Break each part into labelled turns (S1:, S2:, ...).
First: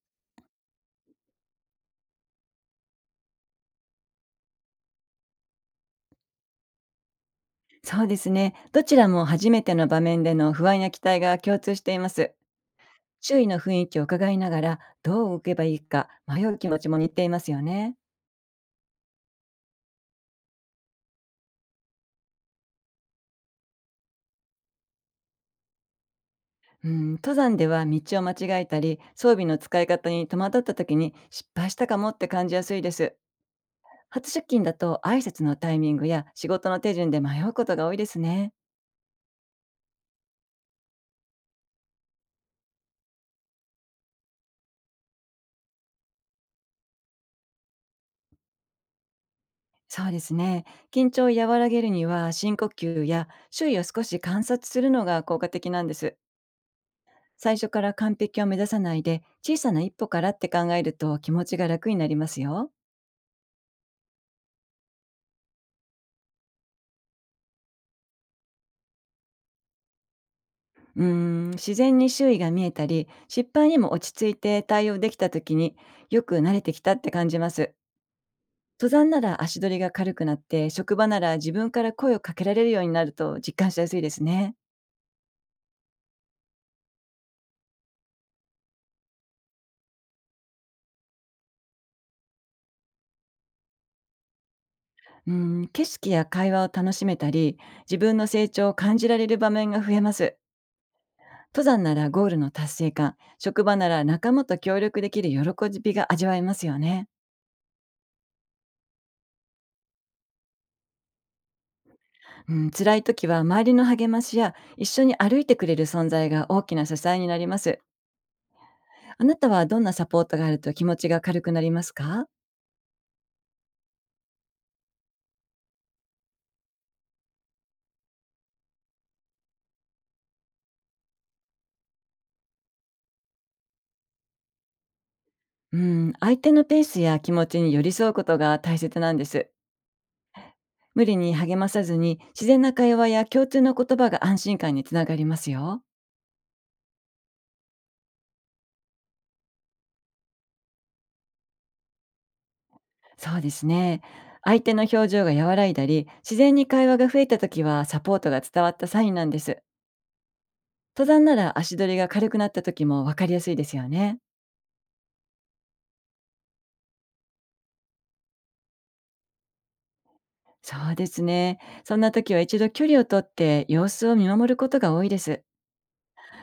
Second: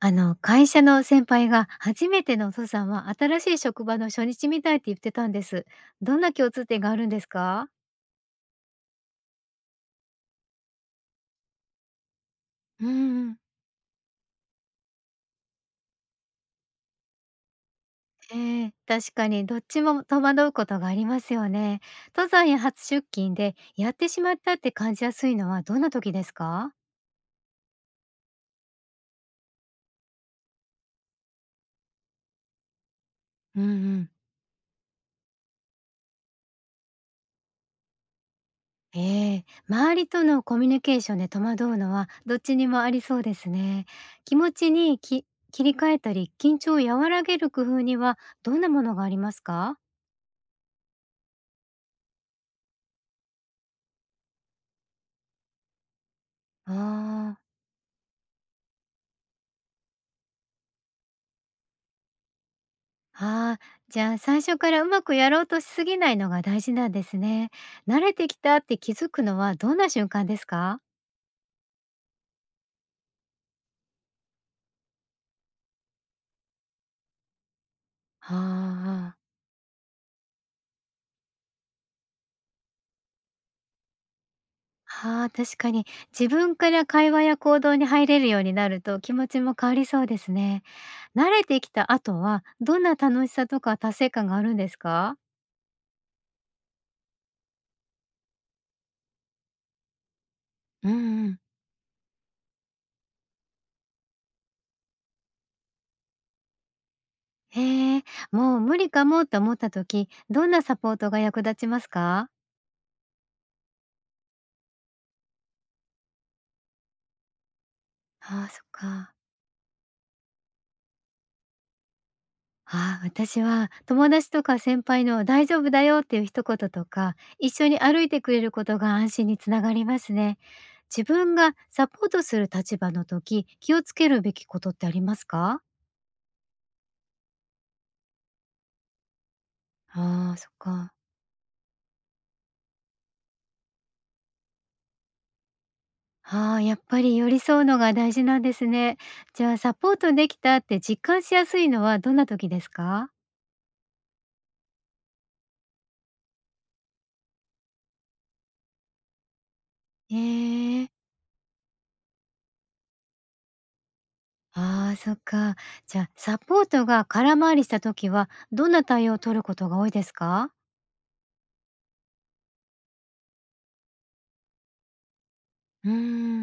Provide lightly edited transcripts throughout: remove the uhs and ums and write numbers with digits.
S1: 会社の先輩が初めてのお父さんは新しい職場の初日みたいって言ってたんです。どんな共通点があるんですか？
S2: そうですね。どちらも初めての場面での不安や期待が共通しています。
S1: うん。
S2: 周囲の雰囲気を伺いながら、どう動けばいいか迷う気持ちも似ていますよね。
S1: 確かにどっちも戸惑うことがありますよね。登山や初出勤でやってしまったって感じやすいのはどんな時ですか？
S2: うん、登山では道を間違えたり、装備の使い方に戸惑った時に失敗したかもって感じやすいです。
S1: うんうん。
S2: 初出勤だと挨拶のタイミングや仕事の手順で迷うことが多いですね。
S1: 周りとのコミュニケーションで戸惑うのはどっちにもありそうですね。気持ちに切り替えたり緊張を和らげる工夫にはどんなものがありますか？
S2: そうですね。緊張を和らげるには深呼吸や周囲を少し観察するのが効果的なんです。
S1: ああ、
S2: 最初から完璧を目指さないで小さな一歩からって考えると気持ちが楽になりますよ。
S1: ああ、じゃあ最初からうまくやろうとしすぎないのが大事なんですね。慣れてきたって気づくのはどんな瞬間ですか？
S2: 自然に周囲が見えたり、失敗にも落ち着いて対応できた時に、よく慣れてきたって感じます。登山
S1: あ。
S2: な
S1: ー
S2: ら足取りが軽くなって、職場なら自分から声をかけられるようになると実感しやすいですね。
S1: あー、確かに自分から会話や行動に入れるようになると気持ちも変わりそうですね。慣れてきた後はどんな楽しさとか達成感があるんですか？
S2: 景色や会話を楽しめたり、自分の成長を感じられる場面が増えます。
S1: うんうん。
S2: 登山ならゴールの達成感、職場なら仲間と協力できる喜びが味わえますよね。
S1: へえ、もう無理かもって思った時、どんなサポートが役立ちますか？
S2: うん、辛い時は周りの励ましや一緒に歩いてくれる存在が大きな支えになります。
S1: ああー、そっか。
S2: あなたはどんなサポートがあると気持ちが軽くなりますか？
S1: ああ、私は友達とか先輩の「大丈夫だよ」っていう一言とか、一緒に歩いてくれることが安心につながりますね。自分がサポートする立場の時、気をつけるべきことってありますか？
S2: うん、相手のペースや気持ちに寄り添うことが大切なんです。
S1: ああ、そっか。
S2: 無理に励まさずに、自然な会話や共通の言葉が安心感につながりますよ。
S1: ああ、やっぱり寄り添うのが大事なんですね。じゃあサポートできたって実感しやすいのはどんな時ですか？
S2: そうですね。相手の表情が和らいだり、自然に会話が増えた時は、サポートが伝わったサインなんです。
S1: ええ、
S2: 登山なら足取りが軽くなった時も分かりやすいですよね。
S1: ああ、そっか。じゃ、あサポートが空回りした時はどんな対応を取ることが多いですか？
S2: そうですね。そんな時は一度距離をとって様子を見守ることが多いです。
S1: うー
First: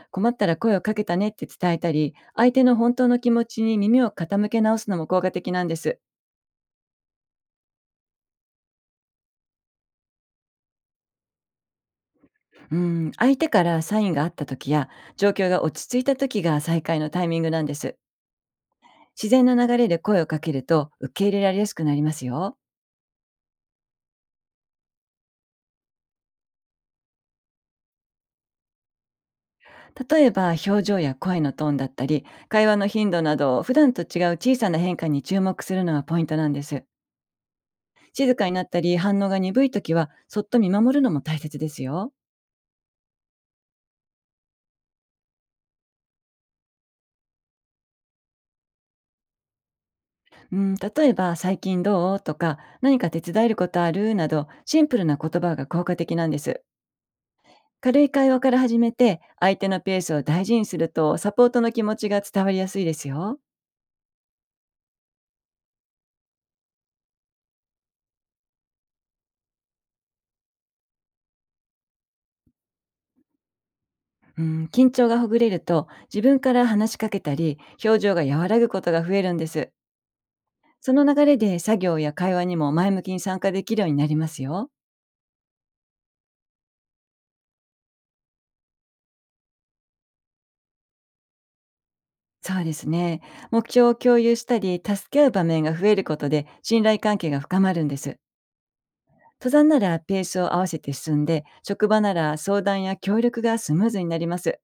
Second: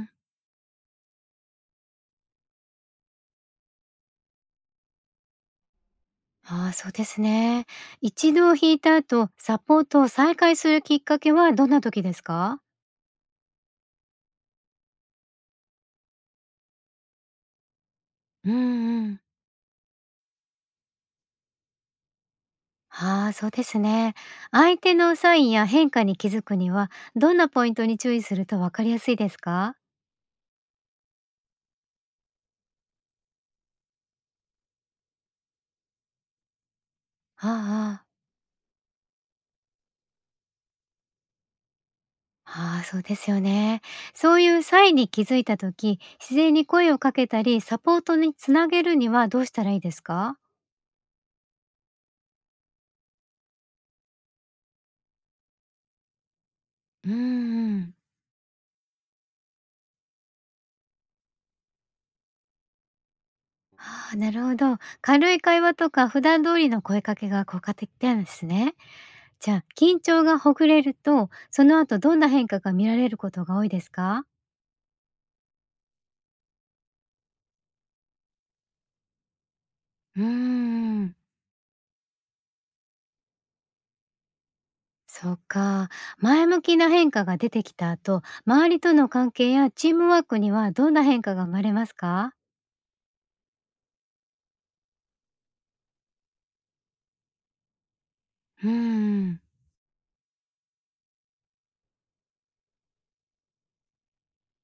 S1: ん。
S2: 困ったら声をかけたねって伝えたり、相手の本当の気持ちに耳を傾け直すのも効果的なんです。
S1: ああ、そうですね。一度引いた後、サポートを再開するきっかけはどんな時ですか？
S2: うん、相手からサインがあった時や、状況が落ち着いた時が再会のタイミングなんです。
S1: うんうん。
S2: 自然な流れで声をかけると受け入れられやすくなりますよ。
S1: ああ、そうですね。相手のサインや変化に気づくには、どんなポイントに注意するとわかりやすいですか？
S2: 例えば表情や声のトーンだったり、会話の頻度など、普段と違う小さな変化に注目するのがポイントなんです。
S1: ああああ。
S2: 静かになったり反応が鈍い時は、そっと見守るのも大切ですよ。
S1: ああ、そうですよね。そういうサインに気づいた時、自然に声をかけたり、サポートにつなげるにはどうしたらいいですか？
S2: うん、例えば「最近どう？」とか「何か手伝えることある？」などシンプルな言葉が効果的なんです。
S1: うんうん。
S2: 軽い会話から始めて相手のペースを大事にすると、サポートの気持ちが伝わりやすいですよ。
S1: ああ、なるほど。軽い会話とか普段通りの声かけが効果的なんですね。じゃあ、緊張がほぐれると、その後どんな変化が見られることが多いですか？
S2: うん、緊張がほぐれると、自分から話しかけたり表情が和らぐことが増えるんです。
S1: うー
S2: その
S1: ん。
S2: 流れで作業や会話にも前向きに参加できるようになりますよ。
S1: そうか。前向きな変化が出てきた後、周りとの関係やチームワークにはどんな変化が生まれますか？
S2: そうですね。目標を共有したり助け合う場面が増えることで、信頼関係が深まるんです。
S1: うーん。
S2: 登山ならペースを合わせて進んで、職場なら相談や協力がスムーズになります。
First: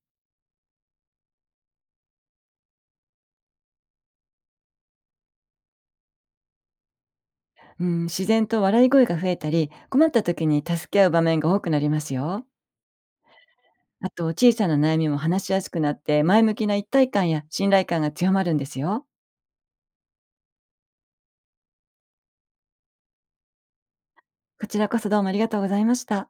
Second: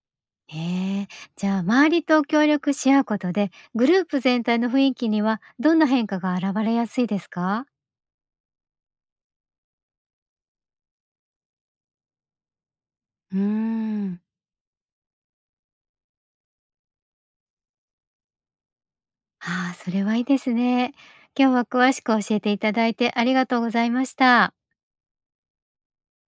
S1: へえ、じゃあ周りと協力し合うことで、グループ全体の雰囲気にはどんな変化が現れやすいですか？
S2: うん、自然と笑い声が増えたり、困った時に助け合う場面が多くなりますよ。
S1: うー
S2: あ
S1: ん。
S2: と、小さな悩みも話しやすくなって、前向きな一体感や信頼感が強まるんですよ。
S1: ああ、それはいいですね。今日は詳しく教えていただいてありがとうございました。
S2: こちらこそどうもありがとうございました。